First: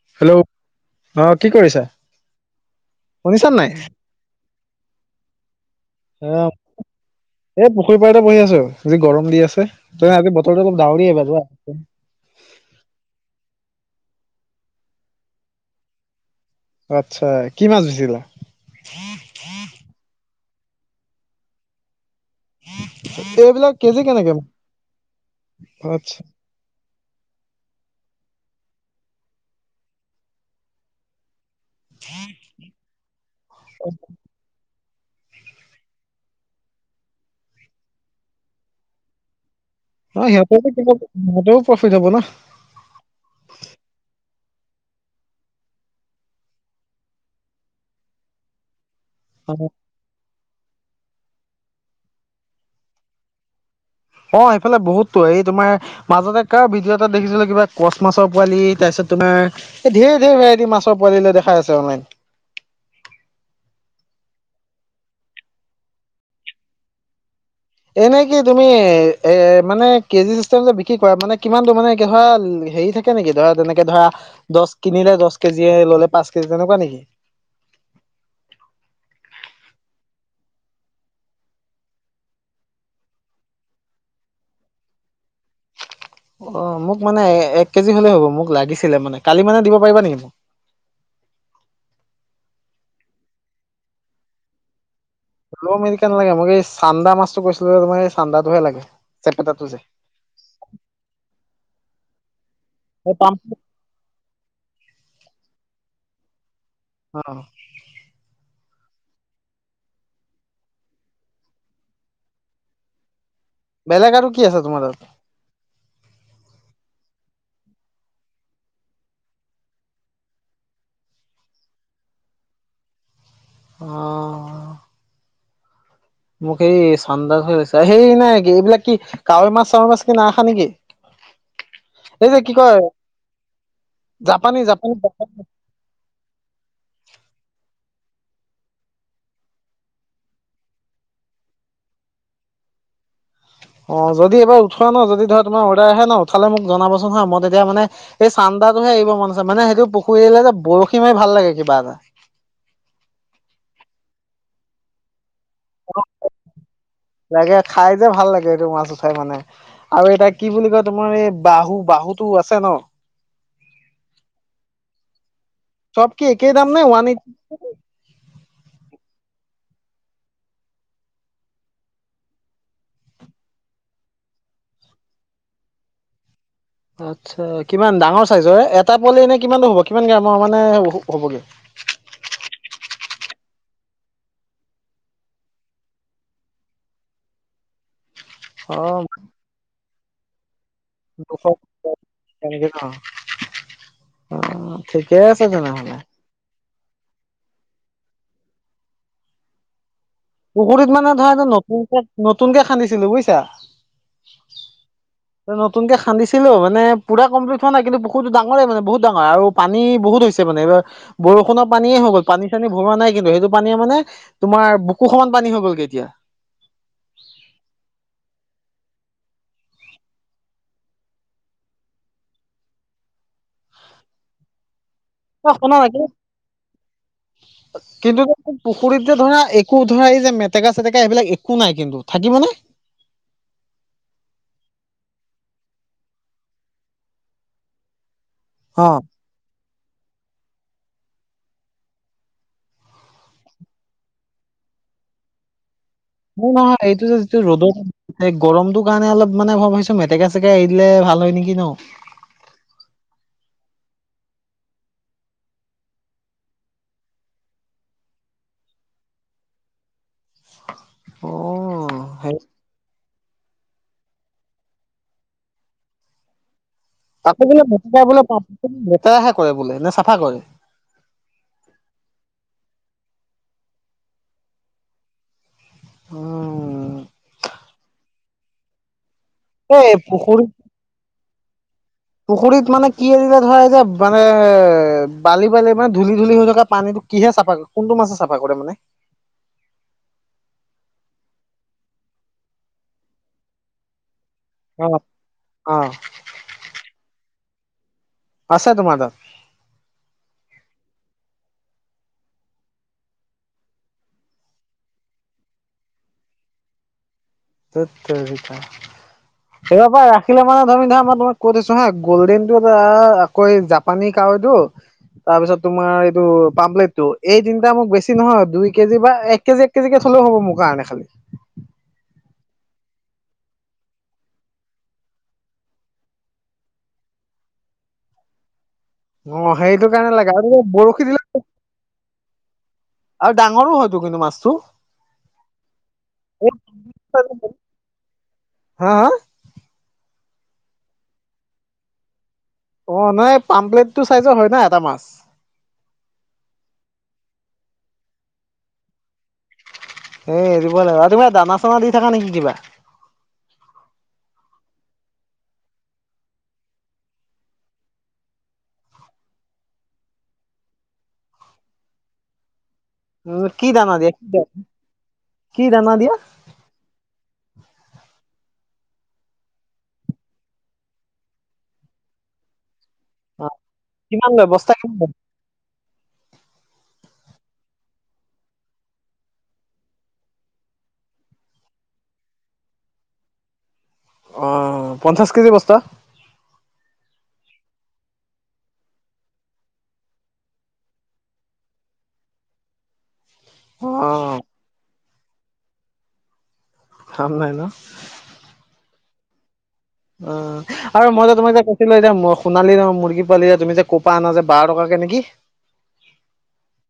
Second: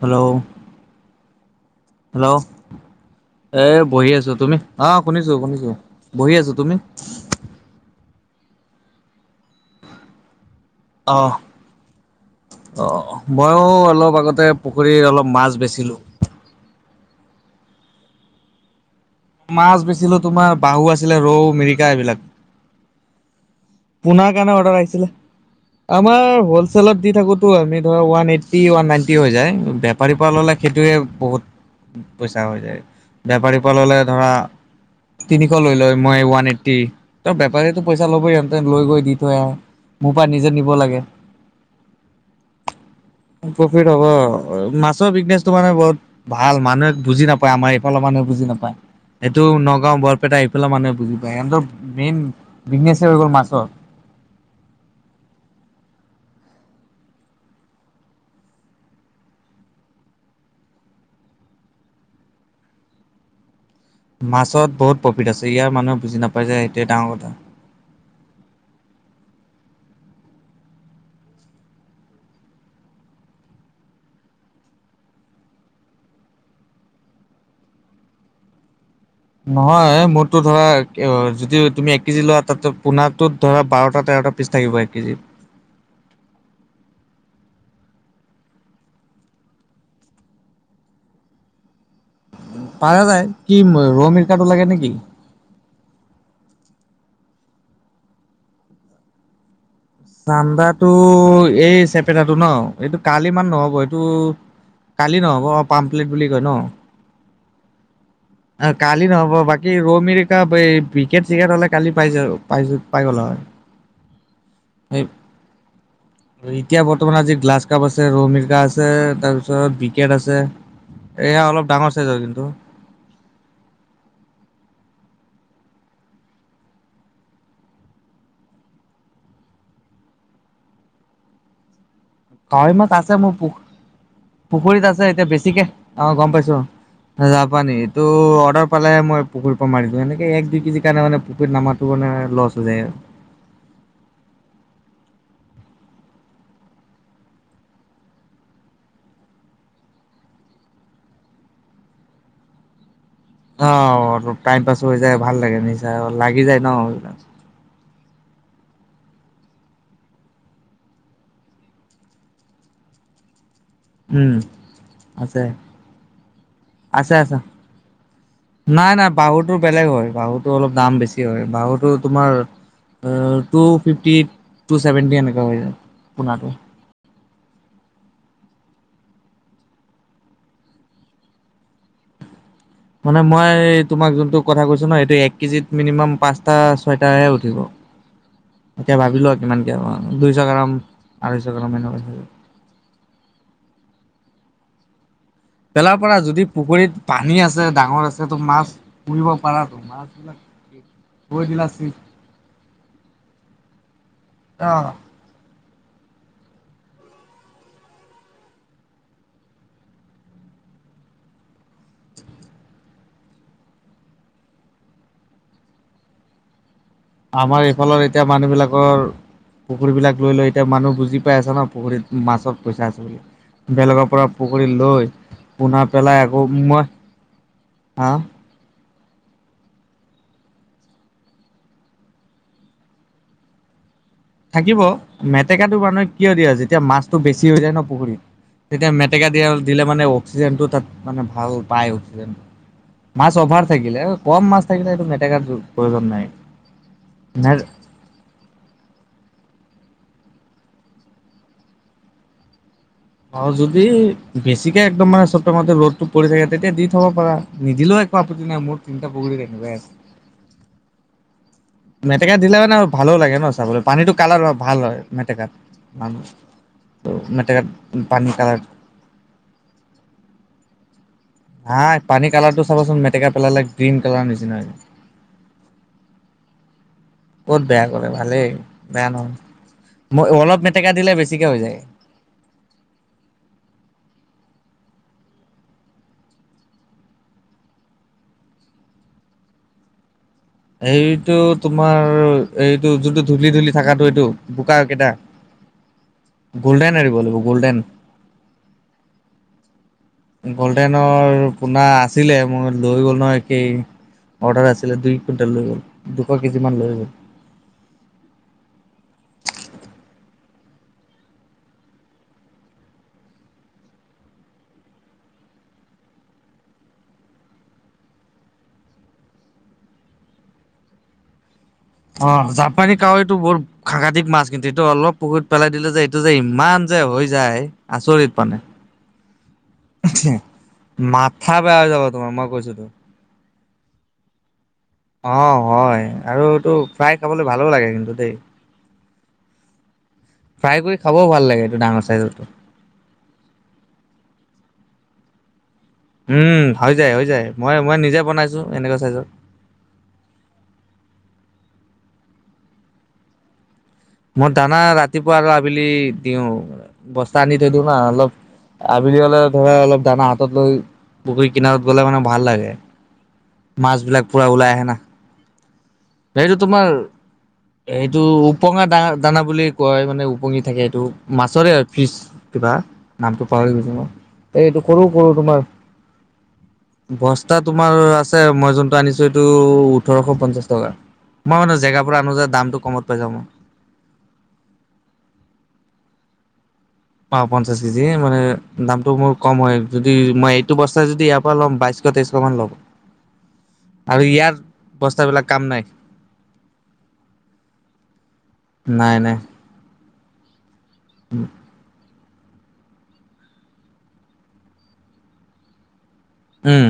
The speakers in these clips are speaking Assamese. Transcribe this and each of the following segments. হেল্ল'? অ' কি কৰিছা? হেল্ল'? শুনিছা এ নাই বহি আছো। তুমি? অ' শুনিছো শুনিছো অ বহি আছো। তুমি? এই পুখুৰী পাৰীতে বহি আছো, যি গৰম দি আছে। ত আজি বতৰটো অলপ ডাৱৰীয়াই অহ বাৰু। অ' ময়ো অলপ আগতে পুখুৰীৰত অলপ মাছ বেচিলোঁ। আচ্ছা কি মাছ বেছিলা? মাছ বেচিলো তোমাৰ বাহু আছিলে ৰৌ মিৰিকা এইবিলাক। এইবিলাক কেজি কেনেকে পোনাৰ কাৰণে অৰ্ডাৰ আহিছিলে। আচ্ছা আমাৰ হ'ল চেলত দি থাকোতো, আমি ধৰ ওৱান এইটি ওৱান নাইনটি হৈ যায় বেপাৰীৰ পৰা ল'লে সেইটোৱে বহুত পইচা হৈ যায়। বেপাৰী ললে ধৰা তিনিশ লৈ লয়, মই ওৱান এইট্টি। ত' বেপাৰীতো পইচা লবই ইহঁতে লৈ গৈ দি থৈ আহে। মোৰ অ' পৰা নিজে নিব সিহঁতৰো লাগে সিহঁতেও প্ৰফিট হব না। প্ৰফিট হ'ব। মাছৰ বিজনেছো মানে বহুত ভাল, মানুহে বুজি নাপায় আমাৰ এইফালৰ মানুহে বুজি নাপায়। সেইটো নগাঁও বৰপেটা এইফালে মানুহে বুজি পায়, সিহঁতৰ মেইন বিজনেছে হৈ গ'ল মাছৰ। অ সেইফালে বহুততো এই তোমাৰ মাজতে কাৰ ভিডিঅ' এটা দেখিছিলো কিবা কচ মাছৰ পোৱালি তাৰপিছত তোমাৰ এই ধেৰ ধেৰ ভেৰাটি মাছৰ পোৱালি দেখাই আছে অনলাইন মাছত বহুত প্ৰফিট আছে ইয়াৰ মানুহে বুজি নাপাই য যে সেইটোৱে ডাঙৰ কথা এনে কি তুমি এ মানে কেজি চিছষ্টম যে বিক্ৰী কৰা মানে কিমান ত মানে হে থাকে কেনেকে ধৰা তেনেকে ধৰা দহ কিনিলে দহ কেজি ললে পাঁচ কেজি তেনেকুৱা নেকি নহয় মোৰতো ধৰা যদি তুমি এক কেজি লোৱা তাত পোনোত ধৰা বাৰটা তেৰটা পিছ থাকিব এক কেজিত অ মোক মানে এক কেজি হ'লেই হ'ব মোক লাগিছিলে মানে কালি মানে দিব পাৰিবা নেকি মোক পাৰা যায় কি ৰৌ মিৰিকাটো লাগে নেকি ৰৌ মিৰিকা নালাগে মোক এই চান্দা মাছটো কৈছিলো যে তোমাৰ এই চান্দাটোহে লাগে চেপেটাটো যে চান্দাটো এই চেপেটাটো ন এইটো সেই কালি পাম ইমান নহ'ব এইটো কালি নহ'ব অ পাম্প্লেট বুলি কয় ন অ অ কালি নহ'ব বাকী ৰৌ মিৰিকা এই বিকেট চিকেট হলে কালি পাই যাব পাই গল হয় বেলেগ আৰু কি আছে তোমাৰ তাত এতিয়া বৰ্তমান আজি গ্লাছ কাপ আছে ৰৌ মিৰিকা আছে তাৰপিছত বিকেট আছে এয়া অলপ ডাঙৰ চাইজ আৰু কিন্তু অ মোক এই চান্দা হৈ [unintelligible] সেই নাই কি এইবিলাক কি কাৱৈ মাছ চাৱৈ মাছ কি নাখা নেকি [inaudible] এই যে কি কাৱৈ কয় মাছ আছে মোৰ পু জাপানী -পুখুৰীত জাপানী আছে এতিয়া বেছিকে অ গম পাইছো যাব পানে এইটো অৰ্ডাৰ পালে মই পুখুৰীৰ পৰা মাৰিছো এনেকে এক দুই কেজি কাৰণে মানে পুুখুৰীত নাম ত মানে লছ হৈ যায় অ যদি এইবাৰ উঠোৱা ন যদি ধৰা তোমাৰ অৰ্ডাৰ আহে ন উঠালে মোক জনাবচোন হা মই তেতিয়া মানে এই চান্দাটোহে এৰি মন আছে মানে সেইটো পুখুৰীলে যে বৰশী মাৰি ভাল লাগে কিবা এটা অ টাইম পাছ হৈ যায় ভাল লাগে নিচায় লাগি যায় ন লাগে খাই যে ভাল লাগে এইটো মাছ উঠাই মানে আৰু এতিয়া কি বুলি কয় তোমাৰ এই বাহু বাহুটো আছে ন উম আছে চব কি একেই দাম নাই ওৱান আছে এইটি আছে নাই নাই বাহুটো বেলেগ হয় বাহুটো অলপ দাম বেছি হয় বাহুটো তোমাৰ টু ফিফটি টু ছেভেণ্টি এনেকুৱা হৈ যায় পনাটো আচ্ছা কিমান ডাঙৰ চাইজৰ এটা পোৱালি এনে কিমানটো হ'ব কিমান গ্ৰামৰ মানে হ'বগে মানে মই তোমাক যোনটো কথা কৈছো ন সেইটো এক কেজিত মিনিমাম পাঁচটা ছয়টাহে উঠিব হয় এতিয়া ভাবিলো আৰু কিমান ক দুইশ গ্ৰাম আঢ়ৈশ গ্ৰাম এনেকুৱা জ অ ঠিকে আছে জানো পেলাৰ পৰা যদি পুখুৰীত পানী আছে ডাঙৰ আছে তো মাছ পুৰিব পাৰটোো মাছবিলাক পুখুৰীত মানে থৈ ধৰা দিলা চিপ নতুনকে নতুনকে খান্দিছিলো বুজছা অ নতুনক কে খান্দিছিলো মানে পুৰা কমপ্লি হ নাই কিন্তু বহুতোাঙই মানে বহুত ডাঙৰ আৰু পানী বহুত হৈছে মানে এইবাৰ বৰষুণৰ পানীয়ে হৈ গ'ল পানী চানী ভৰোৱা নাই কিন্তু সেইটো পানীয়ে মানে তোমাৰ বুকু সমত পানী হৈ গ'ল কেে এতিয়া আমাৰ এইফালৰ এতিয়া মানুহ বিিলাকৰ পুখুৰীবাক লৈ লৈ এতিয়া মানুহ বুজি পাই আছে ন পুখুৰীত মাছত পইচা আছে বুলি বেলেগৰ পৰা পুখুৰী লৈ অ শুনা পোনাা না কিন্তু পেলাই আকৌ মই হা কিন্তু পুখুৰীত যে ধৰা একো ধৰা এই যে মেটেকা চেটেকা এইবিলাক একো নাই কিন্তু থাকিব নে থাকিব মেটেকাটো মানুহ কিয় দিয়া যেতিয়া মাছতটো বেছি হৈ যায় ন পুখুৰীত অ তেতিয়া মেটেকা দিয়, দিলে মানে অক্সিজেনটো তাত মানে ভাল পায় অক্সিজেন মাছ অভাৰ থাকিলে। কম মাছ থাকিলে এইটো মেটেকা প্ৰয়োজন নাই। [unintelligible] নহয় এইটো যে যিটো নাই ৰ'দত এই গৰমটোৰ কাৰণে অলপ মানে- ম ভাবিছো মেটেকা-চেটেকা এৰি দিলে ভাল হয় নেকি ন? অ' যদি বেছিকে একদম মানে চব টাইমতে ৰ'দটো পৰি থাকে, তেতিয়া দি থব পাৰা। নিদিলেও এ -কো আপত্তি নাই। মোৰ তিনটা পুখুৰীত এনকোৱা আছে। অহ। মেটেকা দিলে মানে আৰু ভালো লাগে ন, চাবলৈ। পানীটো কালাৰ ভাল হয় মেটেকাত, আকৌ বোলে মেটেকাত মেটেকা পানী কালাৰ [unintelligible] লেতেৰাহে কৰে বোলে। নে চাফা কৰে? নাই। পানী কালাৰটো চাবাচোন মেটেকা পেলালে গ্ৰীণ কালাৰ নিচিনা হয়। উম ক'ত বেয়া কৰে, ভালেই। বেয়া নহয়। এই ম পুখুৰী অলপ মেটেকা দিলে বেছিকে হৈ যায়। পুখুৰীত মানে কি এৰিলে, ধৰা যে -মানে বালি -বালি মানে ধূলি- ধূলি হৈ থকা পানীটো কিহে চাফা ক, কোনটো মাছে চাফা কৰে মানে? এইটো তোমাৰ, এইটো যোনটো ধূলি- ধূলি থাকাটো এইটো বোকা কেইটা। অ' গল্ডেন এৰিব লাগিব গ'ল্ডেন। আছে তোমাৰ তাত? গল্ডেনৰ পোনা আছিলে, মোৰ। লৈ গ'ল নহয় [unintelligible] অৰ্ডাৰ আছিলে। দুই কুইণ্টেল লৈ গ'ল। দুশ কেজিমান লৈ গ'ল। ধেৎ তেৰিকা। এইবা পা ৰাখিলে মানে তুমি ধৰা, মই তোমাক থৈছো হা -গল্ডেনতটো আকৌ জাপানী কাৱৈটো তাৰপিছত তোমাৰ এইটো পাম্পলেটটো। এই তিনটা মোক বেছি নহয়, দুই কেজি বা এক কেজি এক কেজিকে থ'লেও হব মোৰ কাৰণে খালি। অহ। জাপানি কাৱৈটো বহুত সাংঘাতিক মাছ, কিন্তু এইটো অলপ পুখুৰীত পেলাই দিলে যে এইটো যে ইমান যে হৈ যায়, আচৰিত মানে। অ' সেইটো কাৰণে লাগে আৰু বৰশী দিলে মাথা বেয়া হৈ যাব তোমাৰ। মই কৈছোতো আৰু ডাঙৰো হয়তো কিন্তু মাছটো। অহ হয়। আৰুটো ফ্ৰাই খাবলৈ ভালো লাগে কিন্তু দেই। হা হা ফ্ৰাই কৰি খাবও ভাল লাগে। এইটো ডাঙৰ চাইজৰটো। অ' নাই। পামপ্লেটটো চাইজৰ হয় ন এটা মাছ। উম। হৈ যায়। হৈ যায়। মই- মই নিজে বনাইছো, এনেকুৱা চাইজৰ। এ এৰিবই লাগিব। আৰু তুমি দানা -চানা দি থাকা নেকি কিবা? মোৰ দানা ৰাতিপুৱা আৰু আবেলি দিওঁ। বস্তা আনি থৈ দিওঁ না অলপ। আবেলি হলে ধৰা, অলপ দানা হাতত লৈ পুখুৰী কিনাৰত গলে মানে ভাল লাগে। উ কি দানা দিয়া মাছবিলাক কি পুৰা ওলাই আহে না। কি দানা দিয়া? হেইটো তোমাৰ এইটো ওপঙা দ- দানা বুলি কয়। মানে ওপঙি থাকে এইটো। মাছৰে হয় ফিচ। কিবা। নামটো অ পাহৰি গৈছো মই। কিমান লয় বস্তা এইটো কিমান লয় সৰু-সৰু তোমাৰ বস্তা তোমাৰ আছে, মই যোনটো আনিছো এইটো ওঠৰশ পঞ্চাশ টকা। মই মানে জেগা পৰা আনো যে দামটো কমত পাই যাওঁ মই। অহ। পঞ্চাছ কেজি বস্তা? অহ। পঞ্চাছ কেজি। মানে দামটো মোৰ কম হয়, যদি মই এইটো বস্তাই যদি ইয়াৰ পৰা ল'ম, বাইছশ -তেইছশমান ল'ব। [inaudible] অ আৰু ইয়াৰ বস্তাবিলাক কাম নাই। [unintelligible] নাই ন। নাই। নাই। অহ। আৰু মই যে তোমাক যে ক -ছিলো এতিয়া সোণালি ৰংৰ মুৰ্গী পোৱালি, এতিয়া তুমি যে ক'ৰপা আনা যে বাৰ টকাকে নেকি? উম।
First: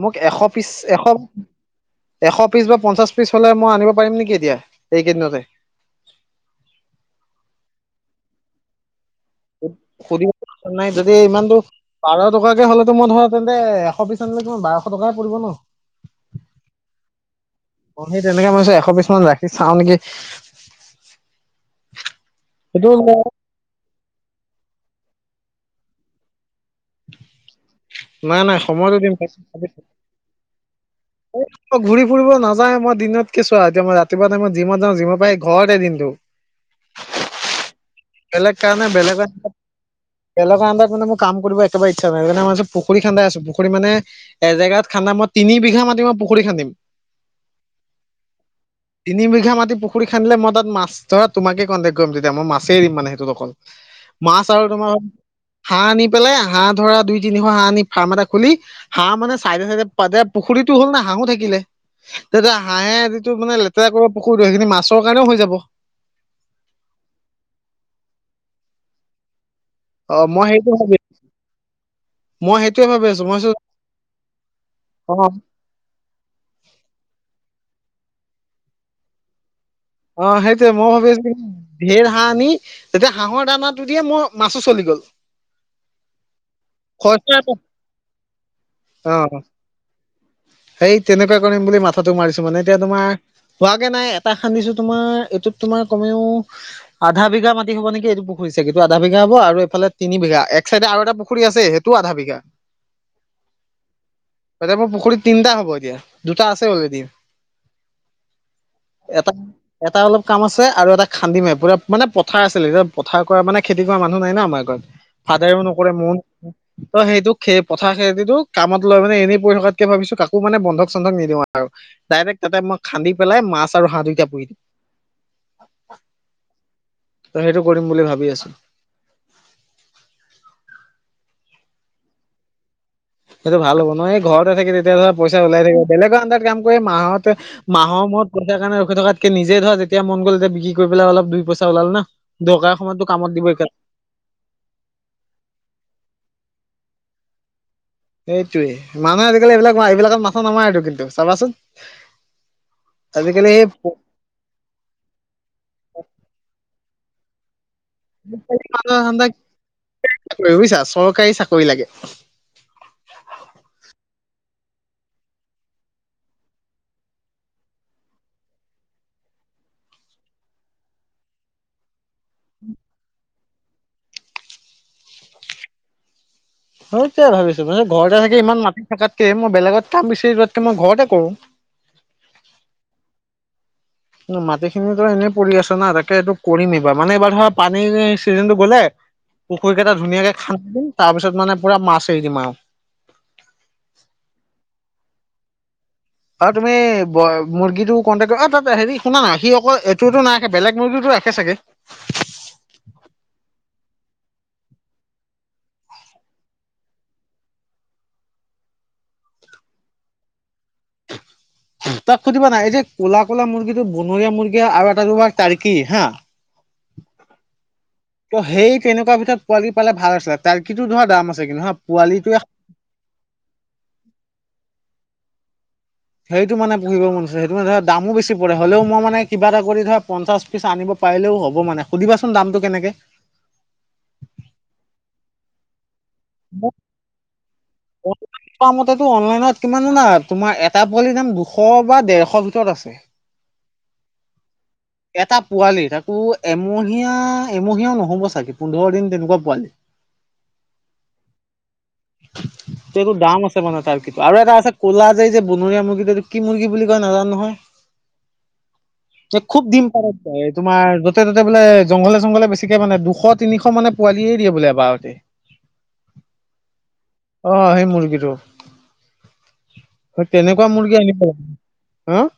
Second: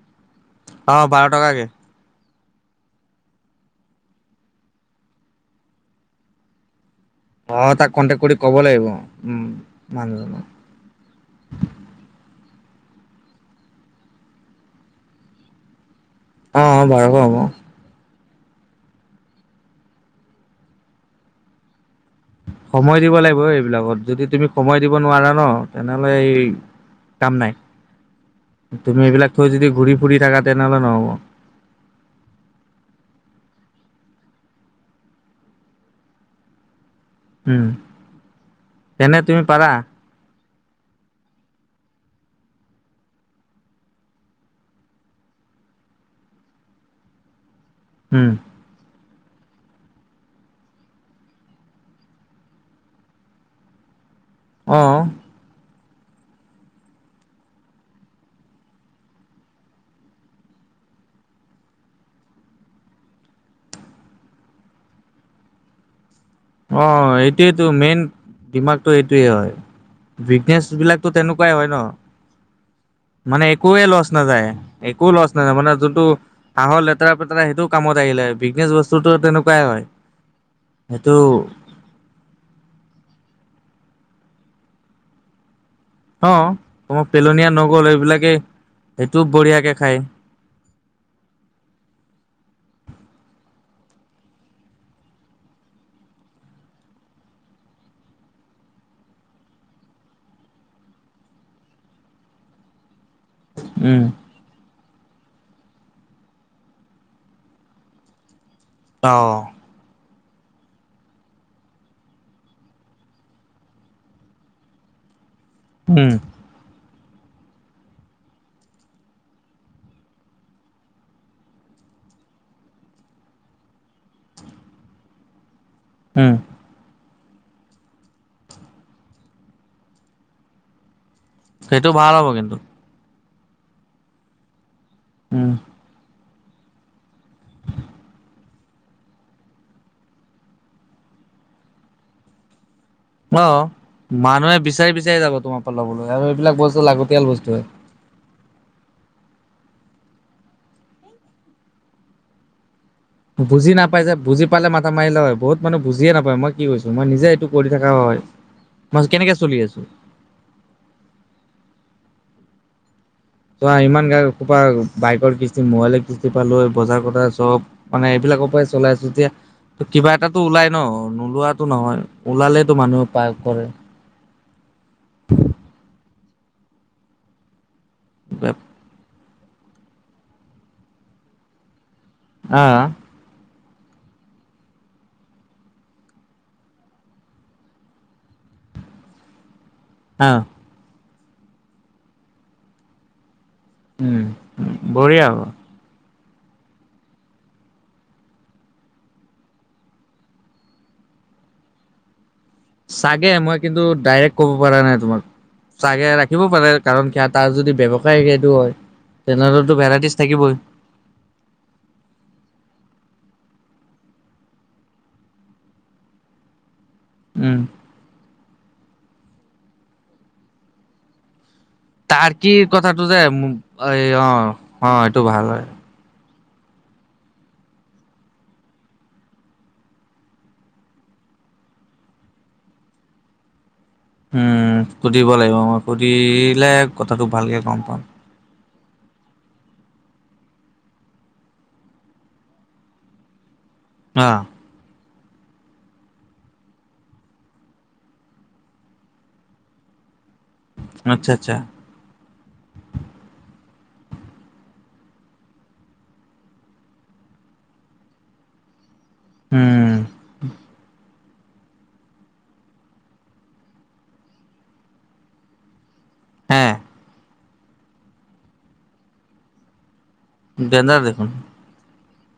মোক এশ, পিছ অ এশ বাৰ টকাকে এশ পিচ বা পঞ্চাছ পিছ হ'লে মই আনিব পাৰিম নেকি এতিয়া, এইকেইদিনতে অ, তাক কণ্টেক্ট কৰি ক'ব লাগিব। উম সুধিব মানুহজনক চোন ফোন মাৰি যদি ইমানটো বাৰ টকাকে হলেতো মই ধৰা তেন্তে এশ পিছ আনিলে তোমাৰ বাৰশ টকাই পৰিব ন। অ, বাৰশ হ'ব। অ, সেই তেনেকে মই, এশ বিছ মান ৰাখি চাওঁ নেকি। সময় সেইটো দিব লাগিব এইবিলাকত যদি তুমি সময় দিব নোৱাৰা ন, তেনেহ'লে এই কাম নাই। নাই নাই সময়তো তুমি দিম এইবিলাক থৈ যদি ঘূৰি-ফুৰি থকা তেনেহ'লে নহ'ব। অ, ঘূৰি ফুৰিব নাযাওঁই মই দিনত কে চোৱা আৰু এতিয়া মই ৰাতিপুৱা টাইমত যি'মত যাওঁ যি'ম পাৰাই ঘৰতে দিনটো। উম, বেলেগ কাৰণে তেনে বেলেগ তুমি পাৰা বেলেগৰ আনদাৰত মানে কাম কৰিব একেবাৰে ইচ্ছা নাই, সেইণে মই পুখুৰী খান্দাই আছো, পুখুৰী মানে এজেগাত খান্দা, মই তিনি বিঘা মাতি মই পুখুৰী খান্দিম। উম, তিনি বিঘা মাটি পুখুৰী খানিলে, মই তাত মাছ ধৰা তোমাকে কনটেক কৰিম, তেতিয়া মা মাছে দিম মানে সেইটোত অকল, মাছ আৰু অ তোমাৰ হাঁহ আনি পেলাই হাঁহ ধৰা দুই, তিনিশ হাঁহ আনি ফাৰ্ম এটা খুলি হাঁহ মানে চাইদে -চাইদে পাদে পুখুৰীতটো হ'ল না হাঁহো থাকিলে। তেতিয়া হাঁহে যিটো মানে লেতেৰা কৰিব পুখুৰী সেইখিনি মাছৰ কাৰণেও হৈ যাব। অ, এইটোৱেইটো মেইন দিমাগটো এইটোৱেই হয়। অ মই বিগনেচ সেইটো ভাবি বিলাকতো তেনেকুৱাই হয় ন। মই সেইটোয়ে ভাবি আছো। মই মানে একেয়ে লছ নাযায়, একো অ লছ নাযায়, মানে যোনটো আগৰ লেতেৰা-পেতেৰা সেইটো কামত আহিলে, বিজনেছ বস্তুতটো তেনেকুৱাই হয়। অ, সেইটোৱে মও ভাবি সেইটো আছো ঢেৰ হাঁহ আনি, তেতিয়া হাঁহৰ দানাটো দিয়ে মোৰ মাছো চলি গ'ল। অ, খৰচা পেলনীয়া এটা নগ'ল এইবিলাকে, অ সেইটোও বঢ়িয়াকৈ খায়। সেই তেনেকুৱা কৰিম বুলি, মাথাটো মাৰিছো, মানে এতিয়া তোমাৰ হোৱাগে নাই, এটা খান্দিছো তোমাৰ এইটোত তোমাৰ কমেও আধা বিঘা মাটি হ'ব নেকি, এইটো পুখুৰীট চাগে, সেইটো আধা বিঘা হ'ব, আৰু ফালে তিনি বিঘা এক চাইডে আৰু এটা পুখী আছে সেইটো সেইটোও আধা বিঘা। উম, এতিয়া মোৰ পুখুৰীত তিনটা হ'ব এতিয়া, দুটা আছে অলৰেডি। অ এটা। এটা অলপ কাম আছে আৰু এটা খান্দিমে পুৰা মানে পথাৰ আছিল, পথাৰ কৰা মানে, খেতি কৰা মানুহ নাই ন আমাৰ ঘৰত। ফাদাৰেও নকৰে উম ময় নকৰে, ত সেইটো পথাৰ খেতিটো কামত লয় মানে এনেই পৰি থকাত তেকে ভাবিছো কাকো মানে বন্ধক-চন্ধক নিদিওঁ আৰু ডাইৰেক তাতেই খান্দি পেলাই মাছ আৰু হাঁহ দুইটা পুহি দিম। উম, ত, সেইটো কৰিম বুলি ভাবি আছো। সেইটো ভাল হ'ব কিন্তু। সেইটো ভাল হ'ব নহয়, এই ঘৰতে থাকি তেতিয়া ধৰা পইচা উম। ওলাই থাকিব, বেলেগৰ আডাৰ কাম কৰি মাহত মাহৰ মূৰত পইচাৰ কাৰণে ৰখি থকা তাতকে নিজে ধৰা যেতিয়া মন গ'ল তেতিয়া বিক্ৰী কৰিলৈ অলপ দুই পইচা ওলালো ন। দৰকাৰ সময়তো অ, মানুহে বিচাৰি বিচাৰি যাব তোমাৰ পৰা ল'বলৈ আৰু এইবিলাক বস্তু লাগতিয়াল বস্তোয়ে। সেইটোৱে মানুহে আজিকালি এইবিলাক এইবিলাকত মাথা নামাৰেটো কিন্তু চাবাচোন। আজিকালি সেই বুজি নাপাই যে, বুজ পালে মাথা মাৰিলে হয় বহুত মানুহ বুজিয়ে নাপায় মই কি কৈছো মই নিজে এইটো কৰি থকা হয়, মই কেনেকে চলি আছো। [inaudible] বুজিছা চৰকাৰী চাকৰি লাগে। চোৱা ইমান গা খোপা বাইকৰ কিস্তি, মোবাইলৰ কিস্তি পা লৈ বজাৰ চজাৰ চব। মানে এইবিলাকৰ পৰাই চলাই আছোঁ তেতিয়া কিবা এটাতো ওলাই ন, নোলোৱাতো নহয়। ওলালেইটো মানুহে পাই, কৰে। সেইটাৱেই ভাবিছোঁ, ঘৰতে থাকি ইমান মাটি থাকাতকে মই বেলেগত কাম বিচাৰি যোৱাতকে, মই ঘৰতে কৰোঁ। অ'। মাটিখিনিটো এনে পৰি আছে না, তাকে এইটো কৰিম এইবাৰ। মানে এইবাৰ ধৰা পানী চিজনতটো গ'লে পুখুৰীকেইটা ধুনীয়াকে আহ খান্দদিম, তাৰপিছত মানে পুৰা মাছ এৰি দিম আৰু। উম, বঢ়িয়া হ'ব। আৰু তুমি ব মুৰ্গীটো কণ্টেক্ট, তাত হেৰি শুনা না সি অকল এইটোতো নাই ৰাখে, বেলেগ মুৰ্গীওটো ৰাখে চাগে? চাগে, মই কিন্তু ডাইৰেক্ট ক'ব পাৰা নাই তোমাক। চাগে, ৰাখিব পাৰে কাৰণ তাৰ যদি ব্যৱসায় সেইটো হয়। তেনহ'লেটো ভেৰাইটিজ থাকিবই। তাক সুধিবা না, এই যে ক'লা, ক'লা মুৰ্গীটো বনৰীয়া মুৰ্গী আৰু এটা তাৰকি হা। উম। ত' সেই তেনেকুৱা ভিতৰত পোৱালি পালে ভাল আছিলে তাৰ্কিটো ধৰা দাম আছে কিন্তু হা'। পোৱালিটোৱে তাৰ্কি কথাটো যে এই অ', অ', এইটো ভাল হয়। সেইটো মানে পুহিব মন আছে, সেইটো মানে ধৰা দামো বেছি পৰে হ'লেও মই মানে কিবা এটা কৰি ধৰা পঞ্চাছ পিছ আন পাৰিলেও হ'ব মানে, সুধিবাচোন দামটো কেনেকে? উম, সুধিব লাগিব মই সুধিলে কথাটো ভালকে গম পাওঁ। তোমাৰ মতেটো অনলাইনত কিমান জানা, তোমাৰ এটা পোৱালিৰ দাম দুশ বা ডেৰশৰ ভিতৰত আছে। অ'। এটা পোৱালি, তাকো এমহীয়া, এমহীয়াও নহ'ব চাগে পোন্ধৰ দিন তেনেকুৱা পোৱালি। আচ্ছা, আচ্ছা। [inaudible] ত' এইবোৰ দাম আছে মানে তাৰ্কি আৰু এটা আছে ক'লা এই যে বনৰীয়া মুৰ্গীটো এইটো কি মুৰ্গী বুলি কয় নাজানো নহয়! [unintelligible] খুব উম ডিম পাৰে [unintelligible] তোমাৰ। য'তে ত'তে বোলে জংঘলে চংঘলে বেছিকে মানে দুশ তিনিশ মানে পোৱালিয়ে দিয়ে বোলে এবাৰতে। হে'! অ', সেই মুৰ্গীটো, তেনেকুৱা মুৰ্গী ডেঞ্জাৰ আনিব দেখোন লা হ'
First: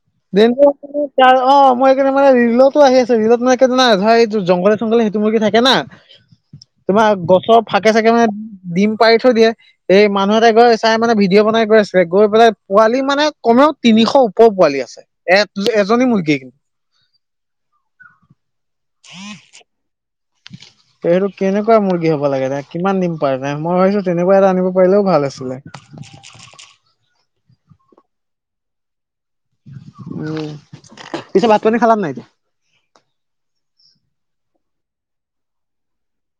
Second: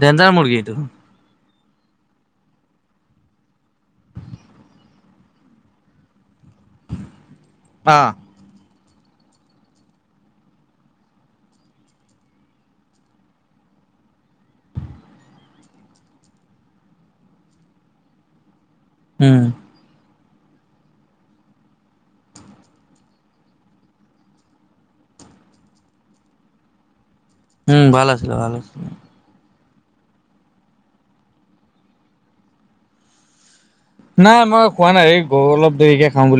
ডেঞ্জাৰ মুৰ্গী এইটো [unintelligible] অ, মই মানে ৰিলতো আহি আছো, ৰিলত মানে কি জানা ধৰা এইটো জংঘলে চংঘলে সেইটো মোৰ কি থাকে না! তোমাৰ গছৰ ফাকে অ চাকে মানে ডিম পাৰি থৈ দিয়ে। এই মানুহ এটাই গৈ চাই মানে ভিডিঅ' বনাই গৈ আছিলে, গৈ পেলাই পোৱালি মানে কমেও তিনিশ ওপৰ পোৱালি আছে। এ, এজনী মুৰ্গী। উম। [inaudible] সেইটো কেনেকুৱা মুৰ্গী হ'ব লাগে দে, কিমান ডিম পাৰে দে, মই ভাবিছোঁ তেনেকুৱা এটা আনিব পাৰিলেও ভাল আছিলে। [inaudible] উম, ভাল আছিলে ভাল আছিলে। উম, পিছে ভাত পানী খালা নাই? নাই, মই খোৱা নাই [unintelligible] অলপ দেৰিকে খাওঁ বুলি।